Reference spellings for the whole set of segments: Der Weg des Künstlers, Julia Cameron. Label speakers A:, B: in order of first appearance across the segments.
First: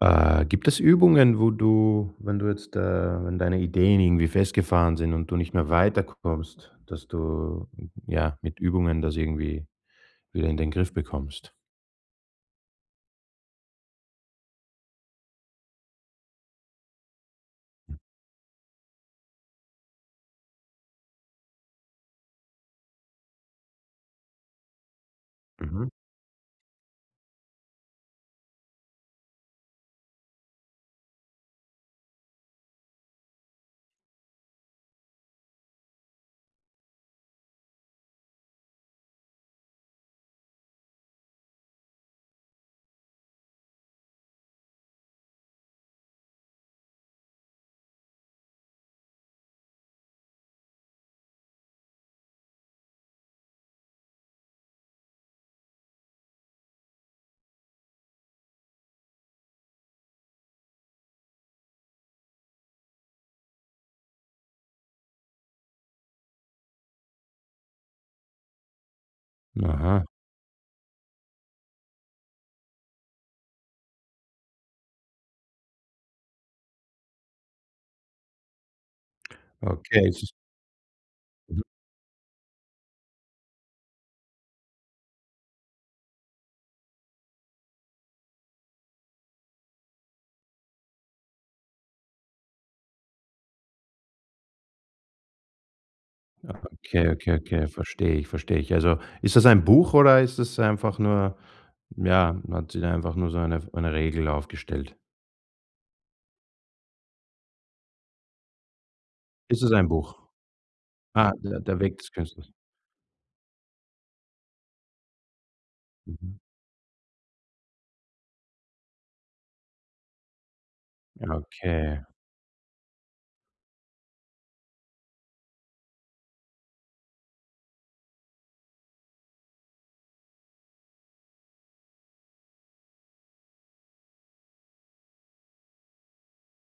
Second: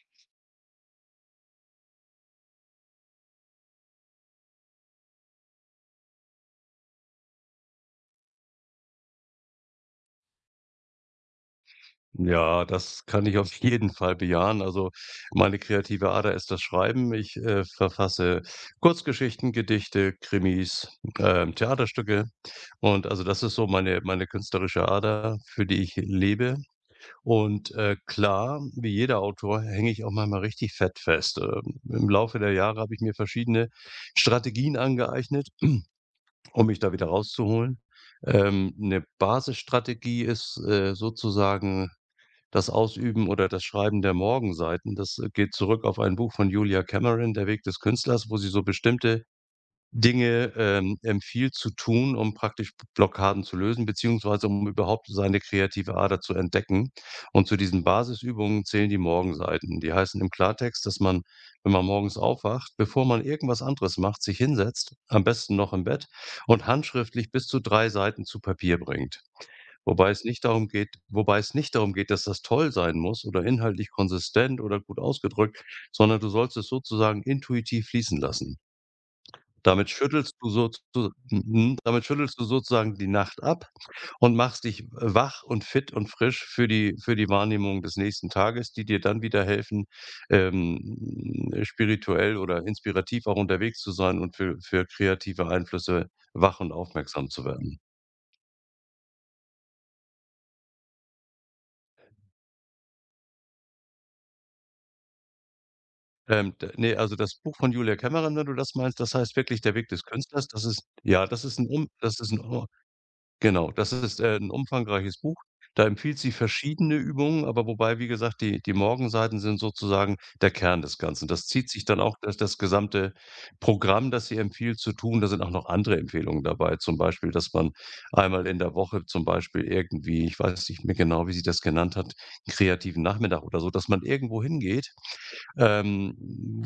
A: Gibt es Übungen, wo du, wenn du jetzt, wenn deine Ideen irgendwie festgefahren sind und du nicht mehr weiterkommst, dass du, ja, mit Übungen das irgendwie wieder in den Griff bekommst?
B: Ja, das kann ich auf jeden Fall bejahen. Also, meine kreative Ader ist das Schreiben. Ich, verfasse Kurzgeschichten, Gedichte, Krimis, Theaterstücke und also das ist so meine künstlerische Ader, für die
A: Mhm.
B: ich lebe und, klar, wie jeder Autor hänge ich auch manchmal richtig fett fest. Im Laufe der Jahre habe ich mir verschiedene Strategien angeeignet, um mich da wieder rauszuholen. 'Ne Basisstrategie ist, sozusagen das Ausüben oder das Schreiben der Morgenseiten, das, geht zurück auf ein Buch von Julia Cameron, Der Weg des Künstlers, wo sie so bestimmte Dinge, empfiehlt zu tun, um praktisch Blockaden zu lösen, beziehungsweise um überhaupt seine kreative Ader zu entdecken. Und zu diesen Basisübungen zählen die Morgenseiten. Die heißen im Klartext, dass man, wenn man morgens aufwacht, bevor man irgendwas anderes macht, sich hinsetzt, am besten noch im Bett und handschriftlich bis zu 3 Seiten zu Papier bringt.
A: Aha,
B: Wobei es nicht darum geht, dass das toll sein muss oder inhaltlich konsistent oder gut ausgedrückt, sondern du sollst es sozusagen intuitiv fließen lassen. Damit
A: okay. Es ist
B: schüttelst du sozu
A: mhm,
B: mhm, damit schüttelst du sozusagen die Nacht ab und machst dich wach und fit und frisch für die Wahrnehmung des nächsten Tages, die dir dann wieder helfen, spirituell oder inspirativ auch unterwegs zu sein und für kreative Einflüsse wach und
A: okay,
B: aufmerksam
A: okay,
B: zu
A: okay,
B: werden.
A: verstehe ich, verstehe ich. Also, ist das ein Buch oder ist das einfach nur ja, hat sie da einfach nur so eine Regel aufgestellt?
B: D Ne, also das Buch von Julia Cameron, wenn du das meinst, das heißt wirklich
A: Ist es
B: „Der
A: ein
B: Weg des
A: Buch?
B: Künstlers". Das ist ja,
A: Ah,
B: das ist
A: der
B: ein
A: der
B: um
A: Weg des
B: das ist ein
A: Künstlers.
B: o Genau, das ist, 'n umfangreiches Buch. Da empfiehlt sie
A: Mhm.
B: verschiedene Übungen, aber wobei, wie gesagt, die Morgenseiten sind sozusagen der Kern des Ganzen.
A: Ja,
B: Das zieht sich dann
A: okay.
B: auch das gesamte Programm, das sie empfiehlt zu tun. Da sind auch noch andere Empfehlungen dabei, zum Beispiel, dass man einmal in der Woche zum Beispiel irgendwie ich weiß nicht mehr genau, wie sie das genannt hat, 'n kreativen Nachmittag oder so, dass man irgendwo hingeht,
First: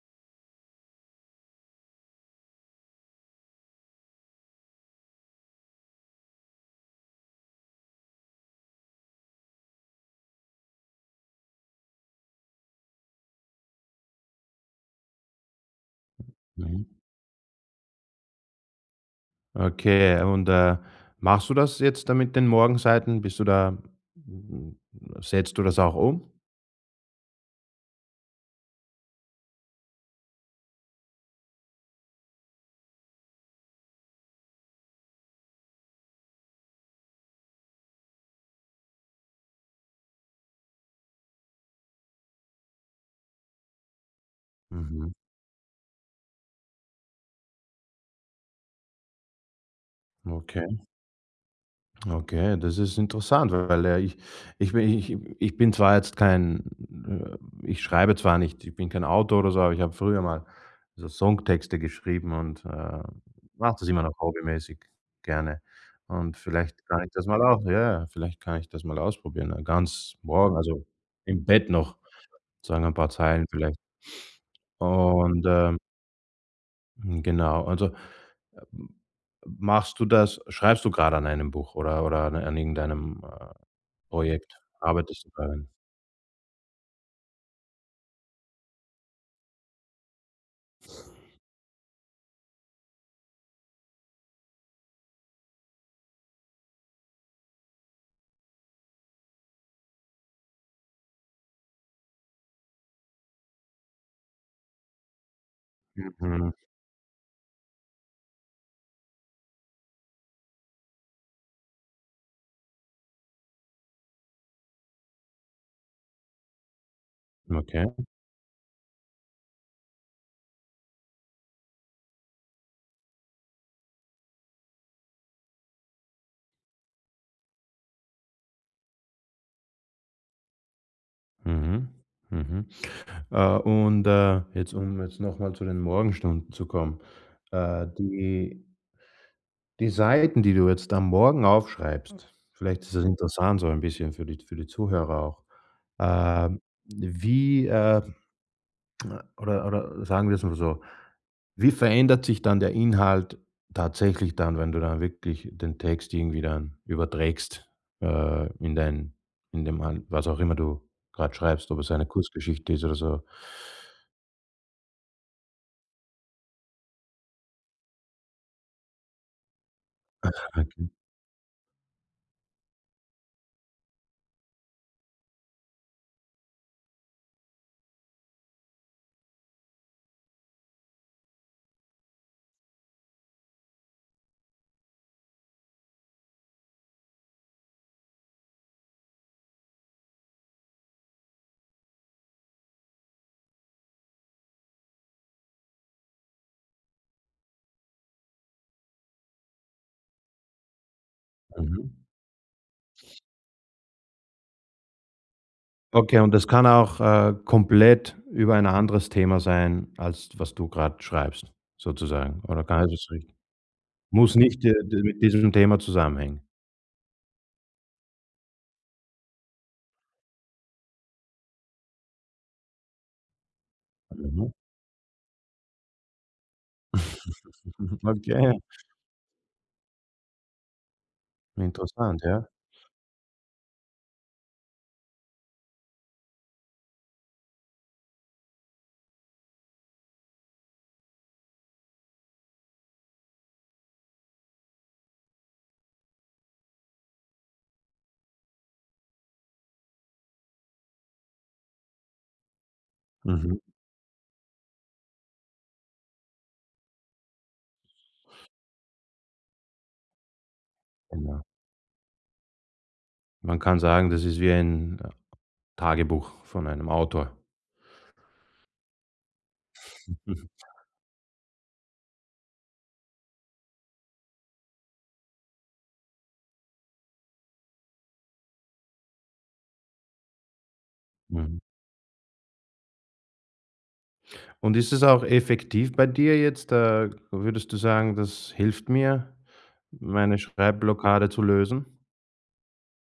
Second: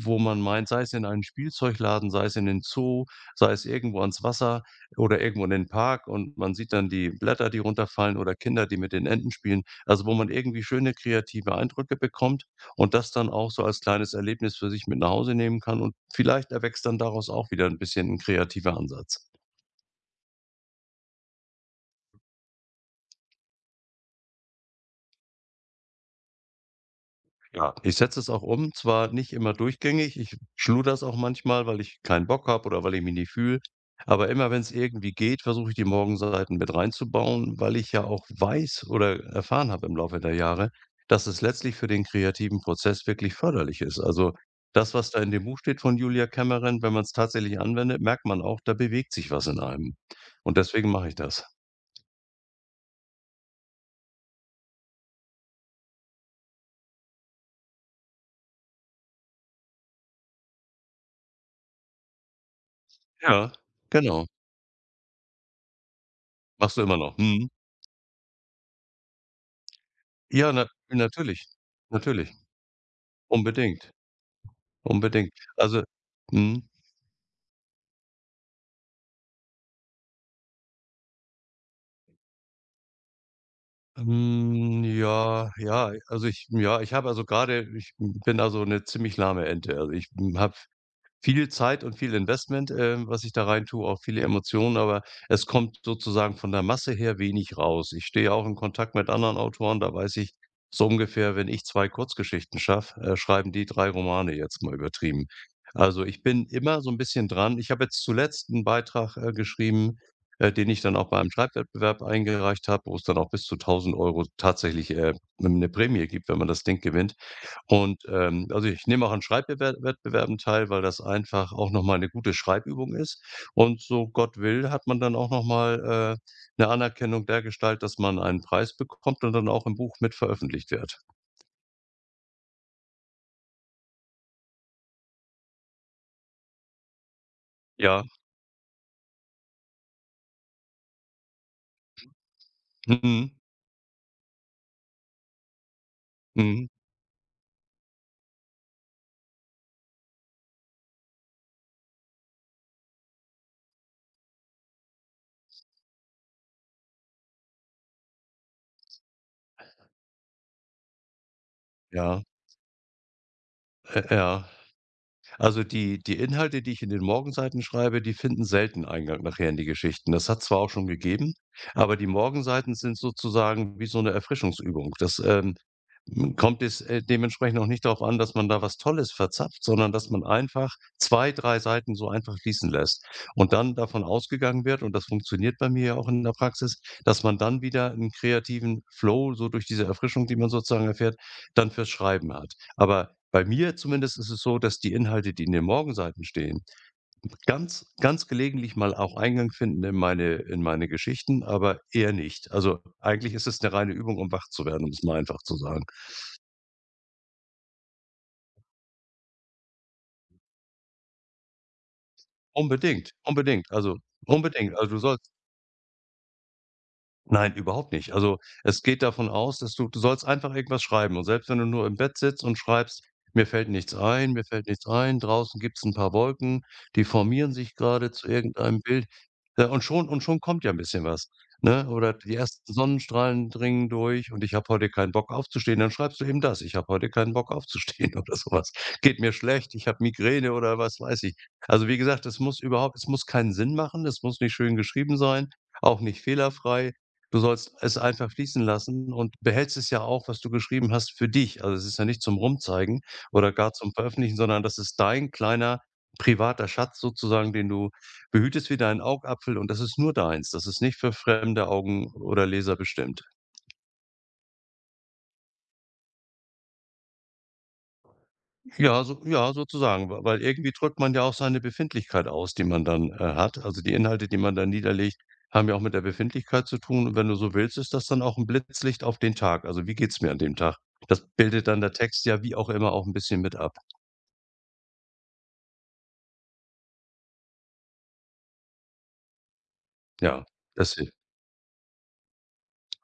B: wo man meint, sei es in einen Spielzeugladen, sei es in den Zoo, sei es irgendwo ans Wasser oder irgendwo in den Park und man sieht dann die Blätter, die runterfallen oder Kinder, die mit den Enten spielen. Also, wo man irgendwie schöne kreative Eindrücke bekommt und das dann auch so als kleines Erlebnis für sich mit nach Hause nehmen kann und vielleicht
A: Mhm.
B: erwächst dann daraus auch wieder ein bisschen ein kreativer Ansatz.
A: Okay, und, machst du das jetzt da mit den Morgenseiten? Bist du da hm, setzt du das auch um?
B: Ja, ich setze es auch um, zwar nicht immer durchgängig, ich schludere es auch manchmal, weil ich keinen Bock habe oder weil ich mich nicht fühle, aber immer wenn es irgendwie geht, versuche ich die Morgenseiten mit reinzubauen, weil ich ja auch weiß oder erfahren habe im Laufe der Jahre, dass es letztlich für den kreativen Prozess wirklich förderlich ist. Also das, was
A: Mhm.
B: da in dem Buch steht von Julia Cameron, wenn man es tatsächlich anwendet, merkt man auch, da bewegt sich was in einem. Und
A: Okay,
B: deswegen mache ich das.
A: okay, das ist interessant, weil, ich bin ich ich bin zwar jetzt kein äh, ich schreibe zwar nicht, ich bin kein Autor oder so, aber ich habe früher mal so Songtexte geschrieben und,
B: Ja. Ja,
A: mache das immer noch
B: genau.
A: hobbymäßig gerne. Und
B: Machst du
A: vielleicht
B: immer
A: kann ich
B: noch.
A: das mal
B: Mhm.
A: auch ja, vielleicht kann ich das mal ausprobieren, ganz
B: Ja,
A: morgen,
B: na
A: also im
B: natürlich.
A: Bett noch,
B: Natürlich.
A: sagen ein paar Zeilen vielleicht.
B: Unbedingt. Unbedingt.
A: Und,
B: Also, mhm,
A: genau, also, ähm, machst du das schreibst du gerade an einem Buch oder oder an irgendeinem, Projekt? Arbeitest du
B: ja,
A: daran?
B: ja, also ich ja, ich habe also gerade. Ich bin also eine ziemlich lahme Ente. Also, ich habe viel Zeit und viel Investment, was ich da rein tue, auch viele Emotionen, aber es kommt sozusagen von der Masse her wenig raus. Ich stehe auch in Kontakt mit anderen Autoren, da weiß ich so ungefähr, wenn ich 2 Kurzgeschichten schaffe, schreiben die 3 Romane, jetzt mal übertrieben. Also, ich bin
A: Mhm.
B: immer so ein bisschen dran. Ich habe jetzt zuletzt einen Beitrag, geschrieben, den ich dann auch bei einem Schreibwettbewerb eingereicht habe, wo es dann auch bis zu 1.000 Euro tatsächlich, 'ne Prämie gibt, wenn man das Ding gewinnt.
A: Okay.
B: Und, also, ich nehme auch an Schreibwettbewerben teil, weil das einfach auch noch mal 'ne gute Schreibübung ist. Und so Gott will, hat man dann auch noch mal, 'ne Anerkennung dergestalt, dass man einen Preis bekommt und dann auch im Buch mit veröffentlicht wird.
A: Mhm. Mhm. Jetzt um jetzt nochmal zu den Morgenstunden zu kommen. Äh,
B: Ja.
A: die Die Seiten, die du jetzt am Morgen aufschreibst, vielleicht ist das
B: Mhm.
A: interessant so ein bisschen für die Zuhörer auch. Ähm,
B: Mhm.
A: wie, äh oder sagen wir es mal so, wie verändert sich dann der Inhalt tatsächlich dann, wenn du dann wirklich den Text irgendwie dann überträgst, in dein in dem an was auch immer du gerade schreibst, ob es eine
B: Ja.
A: Kurzgeschichte ist oder so?
B: Ja. Also die Inhalte, die ich in den Morgenseiten schreibe, die finden selten Eingang nachher in die Geschichten. Das hat zwar auch
A: Okay.
B: schon gegeben, aber die Morgenseiten sind sozusagen wie so eine Erfrischungsübung. Das, kommt es, dementsprechend auch nicht darauf an, dass man da was Tolles verzapft, sondern dass man einfach 2 3 Seiten so einfach fließen lässt und dann davon ausgegangen wird, und das funktioniert bei mir ja auch in der Praxis, dass man dann wieder 'n kreativen Flow so durch diese Erfrischung, die man sozusagen erfährt, dann fürs Schreiben hat. Aber bei mir zumindest ist es so, dass die Inhalte, die in den Morgenseiten stehen, ganz ganz gelegentlich mal auch Eingang finden in meine Geschichten, aber
A: Mhm.
B: eher nicht. Also, eigentlich ist es eine reine Übung, um wach zu werden, um es mal einfach zu sagen.
A: Okay, und das kann auch, komplett über ein anderes Thema sein, als was du gerade schreibst sozusagen, oder kann ich das
B: Unbedingt,
A: richtig muss nicht,
B: unbedingt. Also, du
A: d mit
B: sollst
A: diesem Thema zusammenhängen.
B: nein, überhaupt nicht. Also, es geht davon aus, dass du sollst einfach irgendwas schreiben und selbst wenn du nur im Bett sitzt und schreibst: „Mir fällt nichts ein, mir
A: Mhm.
B: fällt nichts ein, draußen gibt's ein paar Wolken, die formieren sich gerade zu
A: Okay,
B: irgendeinem Bild." Ja, und schon kommt ja ein bisschen was, ne? Oder
A: interessant,
B: die
A: ja.
B: ersten Sonnenstrahlen dringen durch und ich habe heute keinen Bock aufzustehen, dann schreibst du eben das: „Ich habe heute keinen Bock aufzustehen" oder sowas. „Geht mir schlecht, ich habe Migräne" oder was weiß ich. Also, wie gesagt, es muss keinen Sinn machen, es muss nicht schön geschrieben sein, auch nicht fehlerfrei. Du sollst es einfach fließen lassen und behältst es ja auch, was du geschrieben hast, für dich. Also, es ist ja nicht zum Rumzeigen oder
A: Mhm,
B: gar zum Veröffentlichen, sondern das ist dein kleiner privater Schatz sozusagen, den du behütest wie deinen Augapfel und das ist nur deins. Das ist nicht für
A: genau.
B: fremde Augen oder Leser bestimmt.
A: Man kann sagen, das ist wie ein Tagebuch von einem Autor.
B: Ja, so ja, sozusagen, we
A: Mhm,
B: weil irgendwie drückt man ja auch seine Befindlichkeit aus, die man dann, hat. Also, die Inhalte, die man da niederlegt, haben ja auch mit der Befindlichkeit zu tun und wenn du so willst, ist das dann auch ein Blitzlicht auf den Tag. Also, wie geht's mir an dem Tag? Das
A: mhm.
B: bildet dann der Text ja wie auch immer auch ein bisschen mit ab.
A: Und ist es auch effektiv bei dir jetzt? Würdest du sagen, das hilft mir, meine
B: Ja, das hilft.
A: Schreibblockade zu lösen?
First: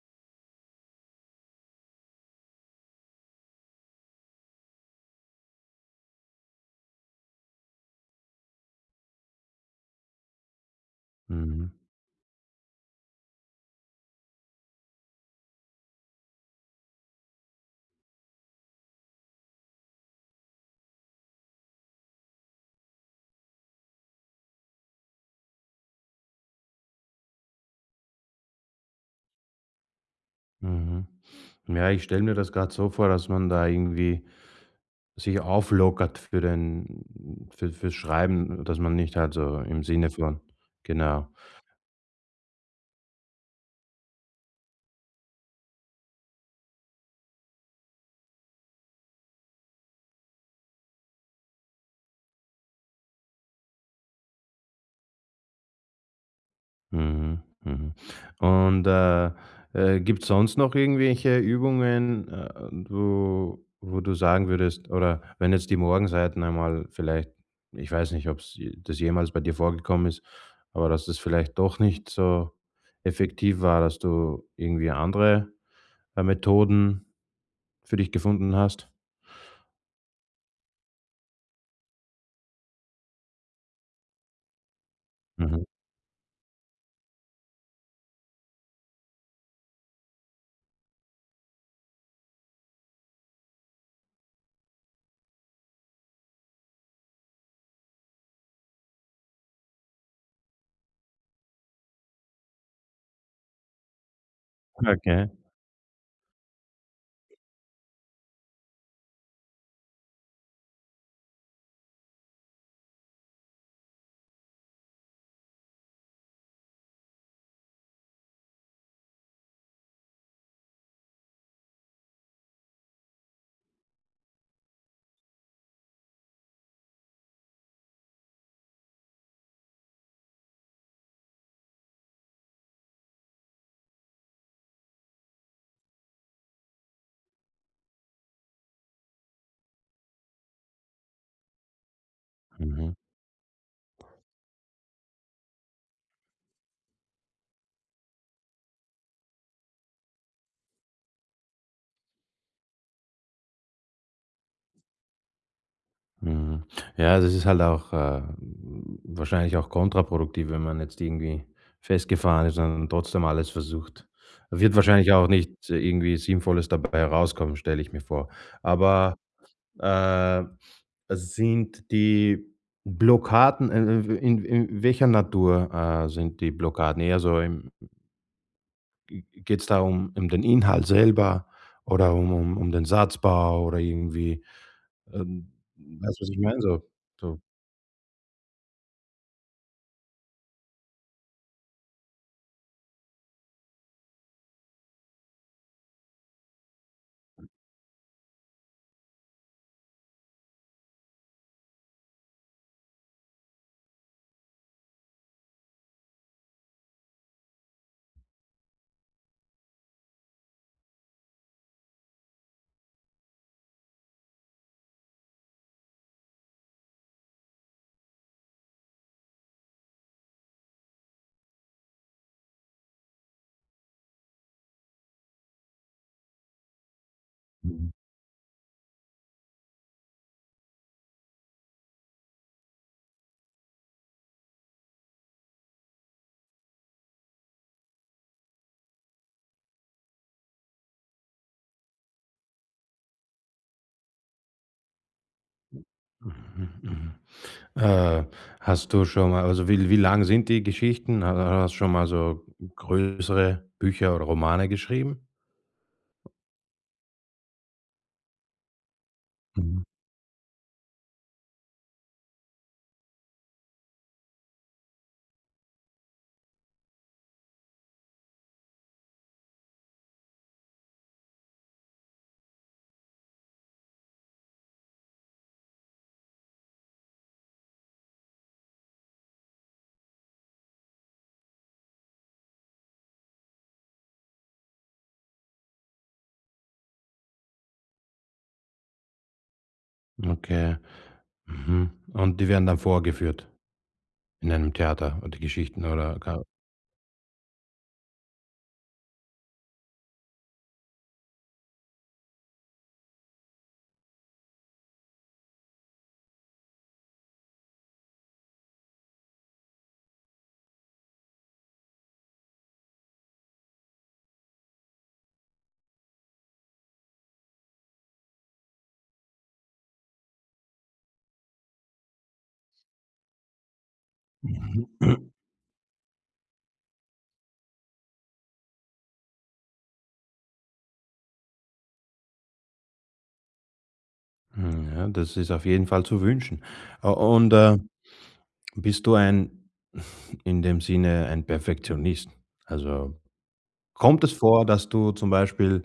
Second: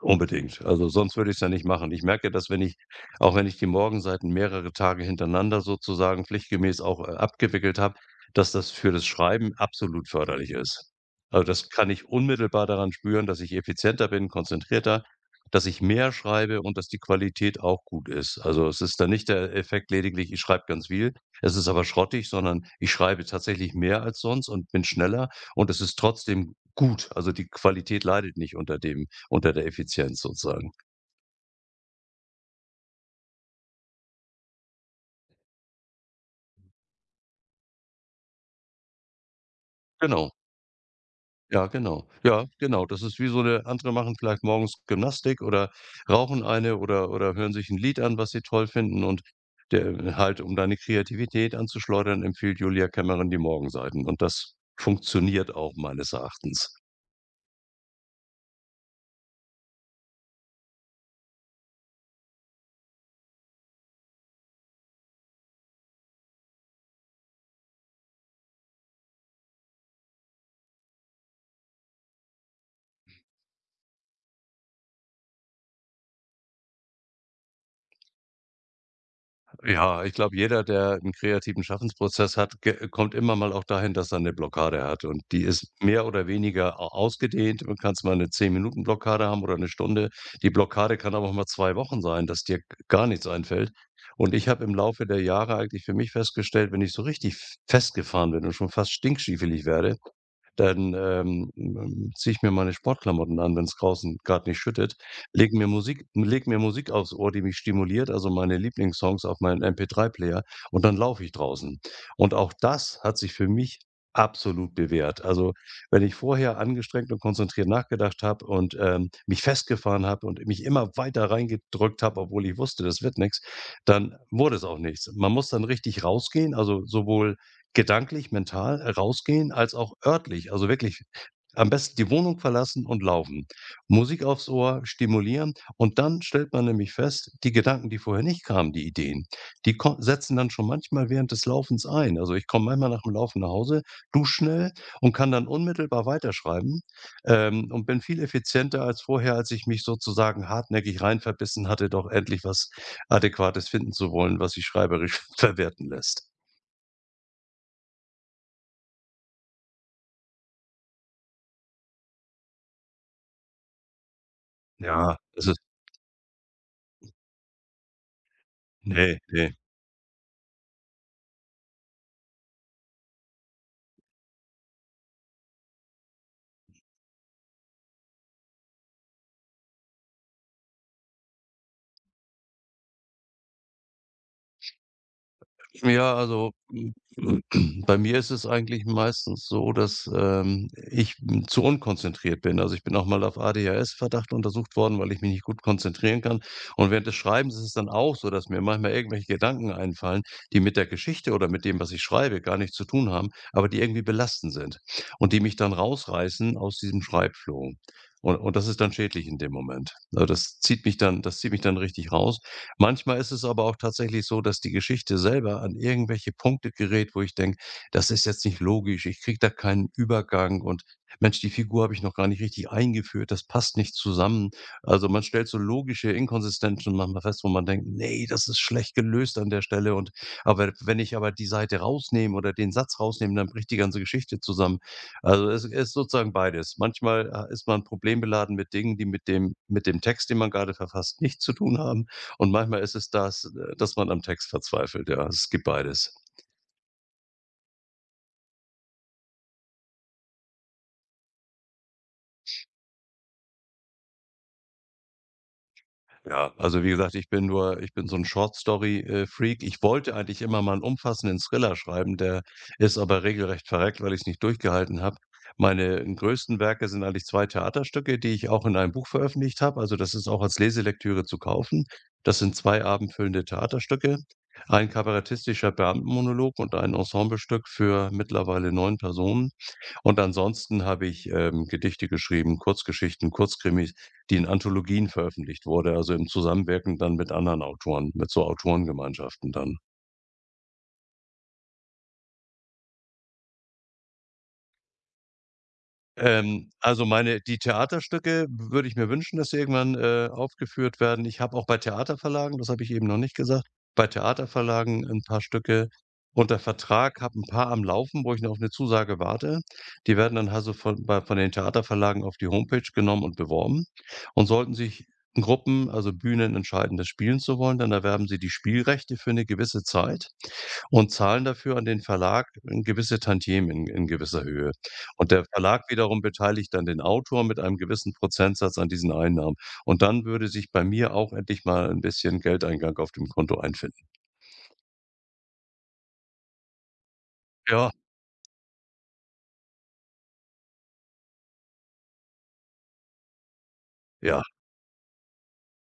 B: Unbedingt. Also, sonst würde ich es ja nicht machen. Ich merke, dass wenn ich auch wenn ich die Morgenseiten mehrere Tage hintereinander sozusagen pflichtgemäß auch, abgewickelt habe, dass das für das Schreiben absolut förderlich ist. Also, das
A: Mhm,
B: kann ich unmittelbar daran spüren, dass ich effizienter bin, konzentrierter, dass ich mehr schreibe und dass die Qualität auch gut ist. Also, es ist dann nicht der Effekt lediglich, ich schreibe ganz viel, es ist aber schrottig, sondern ich schreibe tatsächlich mehr als sonst und bin schneller und es ist trotzdem gut. Also, die Qualität leidet nicht unter dem, unter der Effizienz sozusagen.
A: mhm. Ja, ich stelle mir das gerade so vor, dass man da irgendwie sich auflockert für den für fürs Schreiben, dass man nicht halt so im Sinne
B: Genau,
A: von genau.
B: ja, genau. Ja, genau. Das ist wie so eine, andere machen vielleicht morgens Gymnastik oder rauchen eine oder hören sich ein Lied an, was sie toll finden und der halt, um deine Kreativität anzuschleudern, empfiehlt Julia Cameron die Morgenseiten und das funktioniert auch meines Erachtens.
A: Mhm, mhm. Und, gibt's sonst noch irgendwelche Übungen, wo du sagen würdest oder wenn jetzt die Morgenseiten einmal vielleicht ich weiß nicht, ob j das jemals bei dir vorgekommen ist, aber dass das vielleicht doch nicht so effektiv war, dass du irgendwie andere, Methoden für dich gefunden hast?
B: Ja, ich glaube, jeder, der einen kreativen Schaffensprozess hat, ge kommt immer mal auch dahin, dass er eine Blockade hat und die
A: Mhm.
B: ist mehr oder weniger au ausgedehnt. Man kann's mal eine 10 Minuten Blockade haben oder eine Stunde. Die Blockade kann aber auch mal 2 Wochen sein, dass dir gar nichts einfällt. Und ich habe im Laufe der Jahre eigentlich für mich festgestellt, wenn ich so richtig f festgefahren bin und schon fast stinkstiefelig werde, dann, ziehe ich mir meine Sportklamotten an, wenn es draußen gerade nicht schüttet,
A: Okay.
B: Leg mir Musik aufs Ohr, die mich stimuliert, also meine Lieblingssongs auf meinen MP3-Player und dann laufe ich draußen. Und auch das hat sich für mich absolut bewährt. Also, wenn ich vorher angestrengt und konzentriert nachgedacht habe und, mich festgefahren habe und mich immer weiter reingedrückt habe, obwohl ich wusste, das wird nichts, dann wurde es auch nichts. Man muss dann richtig rausgehen, also sowohl gedanklich, mental rausgehen als auch örtlich, also wirklich am besten die Wohnung verlassen und laufen. Musik aufs Ohr, stimulieren und dann stellt man nämlich fest, die Gedanken, die vorher nicht kamen, die Ideen, die ko setzen dann schon manchmal während des Laufens ein. Also, ich komme manchmal
A: Mhm.
B: nach dem Laufen nach Hause, dusche schnell und kann dann unmittelbar weiterschreiben, und bin viel effizienter als vorher, als ich mich sozusagen hartnäckig rein verbissen hatte, doch endlich was Adäquates finden zu wollen, was sich schreiberisch verwerten lässt.
A: Mhm. Ja, das ist halt auch, wahrscheinlich auch kontraproduktiv, wenn man jetzt irgendwie festgefahren ist und trotzdem alles versucht. Wird wahrscheinlich
B: Ja,
A: auch nicht irgendwie Sinnvolles dabei herauskommen, stelle ich mir vor. Aber,
B: ne, ne.
A: äh, also sind die Blockaden, in welcher Natur, sind die Blockaden? Eher so im geht's da um den Inhalt selber oder um den Satzbau oder irgendwie,
B: Ja,
A: weißt du, was ich
B: also,
A: meine? So so.
B: bei mir ist es eigentlich meistens so, dass, ich, zu unkonzentriert bin. Also, ich bin auch mal auf ADHS-Verdacht untersucht worden, weil ich mich nicht gut konzentrieren kann. Und während des Schreibens ist es dann auch so, dass mir manchmal irgendwelche Gedanken einfallen, die mit der Geschichte oder mit dem, was ich schreibe, gar nichts zu tun haben, aber die irgendwie belastend sind und die mich dann rausreißen aus diesem Schreibflow. Und das ist dann schädlich in dem Moment. Also, das zieht mich dann richtig raus. Manchmal ist es aber auch tatsächlich so, dass die Geschichte selber an irgendwelche Punkte gerät, wo ich denke: „Das ist jetzt nicht logisch, ich kriege da keinen Übergang und Mensch, die Figur habe ich noch gar nicht richtig eingeführt, das passt nicht zusammen.“ Also, man stellt so logische Inkonsistenzen manchmal fest, wo man denkt:
A: Hm.
B: Nee, das ist schlecht gelöst an der Stelle und aber wenn ich aber die Seite rausnehme oder den Satz rausnehme, dann bricht die ganze Geschichte zusammen.“ Also, es ist sozusagen beides. Manchmal, ist man problembeladen mit Dingen, die mit dem Text, den man gerade verfasst, nichts zu tun haben. Und manchmal ist es das, dass man am Text verzweifelt, ja. Es gibt beides.
A: Mhm, mhm. Äh, hast du schon mal Also wie wie lang sind die Geschichten? Ha Hast du schon mal so größere Bücher oder Romane geschrieben?
B: Ja, also wie gesagt, ich bin so ein Short-Story, Freak. Ich
A: Mhm,
B: wollte eigentlich immer mal einen umfassenden Thriller schreiben, der ist aber regelrecht verreckt, weil ich es nicht durchgehalten habe. Meine größten Werke sind eigentlich 2 Theaterstücke, die ich auch in einem Buch veröffentlicht habe. Also, das ist auch als Leselektüre zu kaufen. Das sind 2 abendfüllende Theaterstücke, ein kabarettistischer Beamtenmonolog und ein Ensemblestück für mittlerweile 9 Personen. Und ansonsten habe ich, Gedichte geschrieben, Kurzgeschichten, Kurzkrimis, die in Anthologien veröffentlicht wurde, also im Zusammenwirken dann mit anderen Autoren, mit so Autorengemeinschaften dann.
A: okay. Mhm. Und die werden dann vorgeführt in einem Theater und die Geschichten oder ka
B: Also meine die Theaterstücke würde ich mir wünschen, dass sie irgendwann, aufgeführt werden. Ich habe auch bei Theaterverlagen, das habe ich eben noch nicht gesagt, bei Theaterverlagen ein paar Stücke unter Vertrag, habe ein paar am Laufen, wo ich noch auf eine Zusage warte. Die werden dann also von bei von den Theaterverlagen auf die Homepage genommen und beworben. Und sollten sich Gruppen, also Bühnen entscheiden, das spielen zu wollen, dann erwerben sie die Spielrechte für eine gewisse Zeit und zahlen dafür an den Verlag ein gewisse Tantiemen in gewisser Höhe.
A: mhm.
B: Und der Verlag wiederum beteiligt dann den Autor mit einem gewissen Prozentsatz an diesen Einnahmen. Und dann würde sich bei mir auch endlich mal ein bisschen Geldeingang auf dem Konto einfinden.
A: Ja, das ist auf jeden Fall zu wünschen. Äh, und, äh,
B: Ja,
A: Bist du ein in dem Sinne ein Perfektionist? Also kommt es
B: ja,
A: vor, dass du zum Beispiel,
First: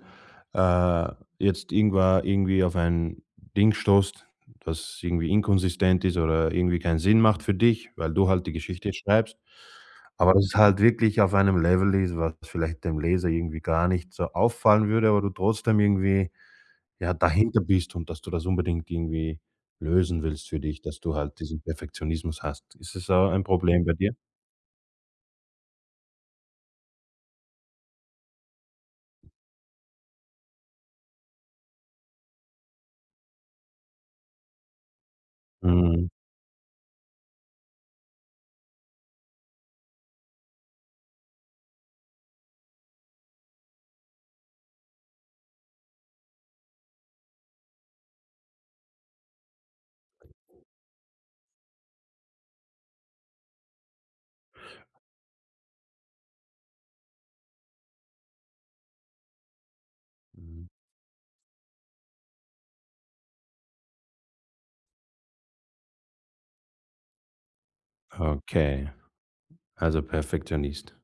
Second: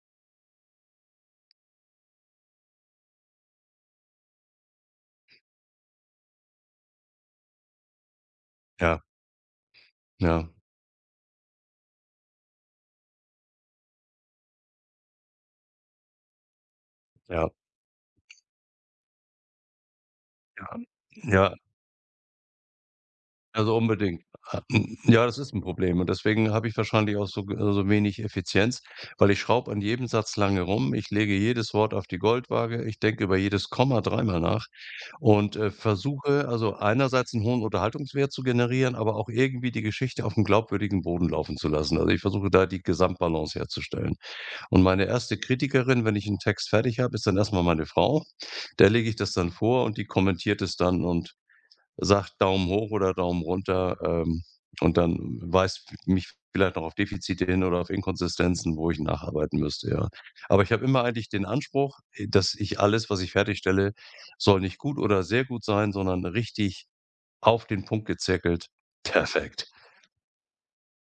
A: äh, jetzt irgendwann irgendwie auf ein Ding stoßt, das irgendwie inkonsistent ist oder irgendwie keinen Sinn macht für dich, weil du halt die Geschichte
B: ja,
A: schreibst, aber das
B: ja,
A: ist halt wirklich auf einem Level ist, was vielleicht dem Leser irgendwie gar nicht so auffallen würde, aber du trotzdem irgendwie, ja,
B: ja,
A: dahinter bist und dass du das unbedingt irgendwie lösen willst für
B: ja,
A: dich, dass du halt
B: ja,
A: diesen Perfektionismus hast. Ist es so ein
B: also
A: Problem bei dir?
B: unbedingt. Ja, das ist ein Problem und deswegen habe ich wahrscheinlich auch so wenig Effizienz, weil ich schraube an jedem Satz lange rum. Ich lege jedes Wort auf die Goldwaage. Ich denke über jedes Komma dreimal nach. Und,
A: Mhm.
B: versuche also einerseits einen hohen Unterhaltungswert zu generieren, aber auch irgendwie die Geschichte auf einem glaubwürdigen Boden laufen zu lassen. Also, ich versuche da die Gesamtbalance herzustellen. Und meine erste Kritikerin, wenn ich einen Text fertig habe, ist dann erstmal meine Frau. Der lege ich das dann vor und die kommentiert es dann und sagt Daumen hoch oder Daumen runter, und dann weist mich vielleicht noch auf Defizite hin oder auf Inkonsistenzen, wo ich nacharbeiten müsste, ja. Aber
A: Mhm.
B: ich habe immer eigentlich den Anspruch, dass ich alles, was ich fertigstelle, soll nicht gut oder sehr gut sein, sondern richtig auf den Punkt gezirkelt,
A: Okay.
B: perfekt.
A: Also Perfektionist.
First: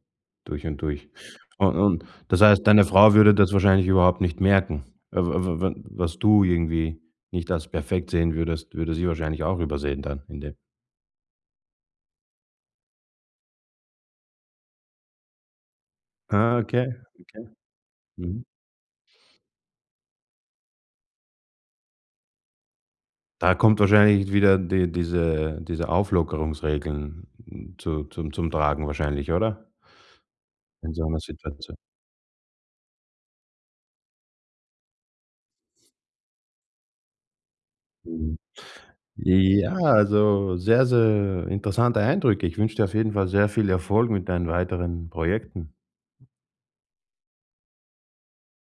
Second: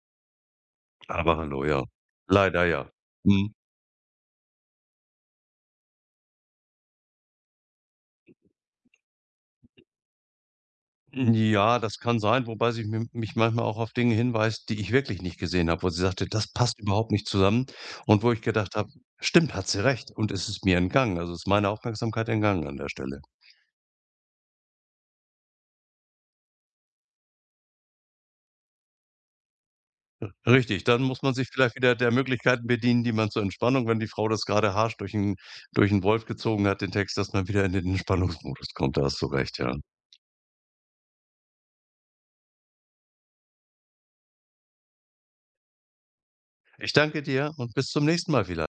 A: Durch und durch.
B: Aber hallo, ja.
A: Und das
B: Leider
A: heißt, deine
B: ja.
A: Frau würde
B: Mhm.
A: das wahrscheinlich überhaupt nicht merken. W w w was du irgendwie nicht als perfekt sehen würdest, würde sie wahrscheinlich auch übersehen dann in dem
B: Ja, das kann sein, wobei sie mi mich manchmal auch auf Dinge hinweist, die ich wirklich nicht gesehen habe, wo sie sagte: „Das
A: Ah,
B: passt
A: okay,
B: überhaupt nicht
A: okay.
B: zusammen.“ Und wo ich
A: Mhm.
B: gedacht habe: „Stimmt, hat sie recht.“ Und es ist mir entgangen. Also, ist meine Aufmerksamkeit entgangen an der Stelle.
A: Da kommt wahrscheinlich wieder diese Auflockerungsregeln hm, zu zum zum Tragen wahrscheinlich, oder?
B: Richtig,
A: In
B: dann
A: so einer
B: muss man sich vielleicht
A: Situation.
B: wieder der Möglichkeiten bedienen, die man zur Entspannung, wenn die Frau das gerade harsch durch einen Wolf gezogen hat, den Text, dass man wieder in den
A: Mhm.
B: Entspannungsmodus kommt. Da hast du recht,
A: Ja,
B: ja.
A: also sehr, sehr interessante Eindrücke. Ich wünsche dir auf jeden Fall sehr viel Erfolg mit deinen weiteren Projekten.
B: Ich danke dir und bis zum nächsten Mal vielei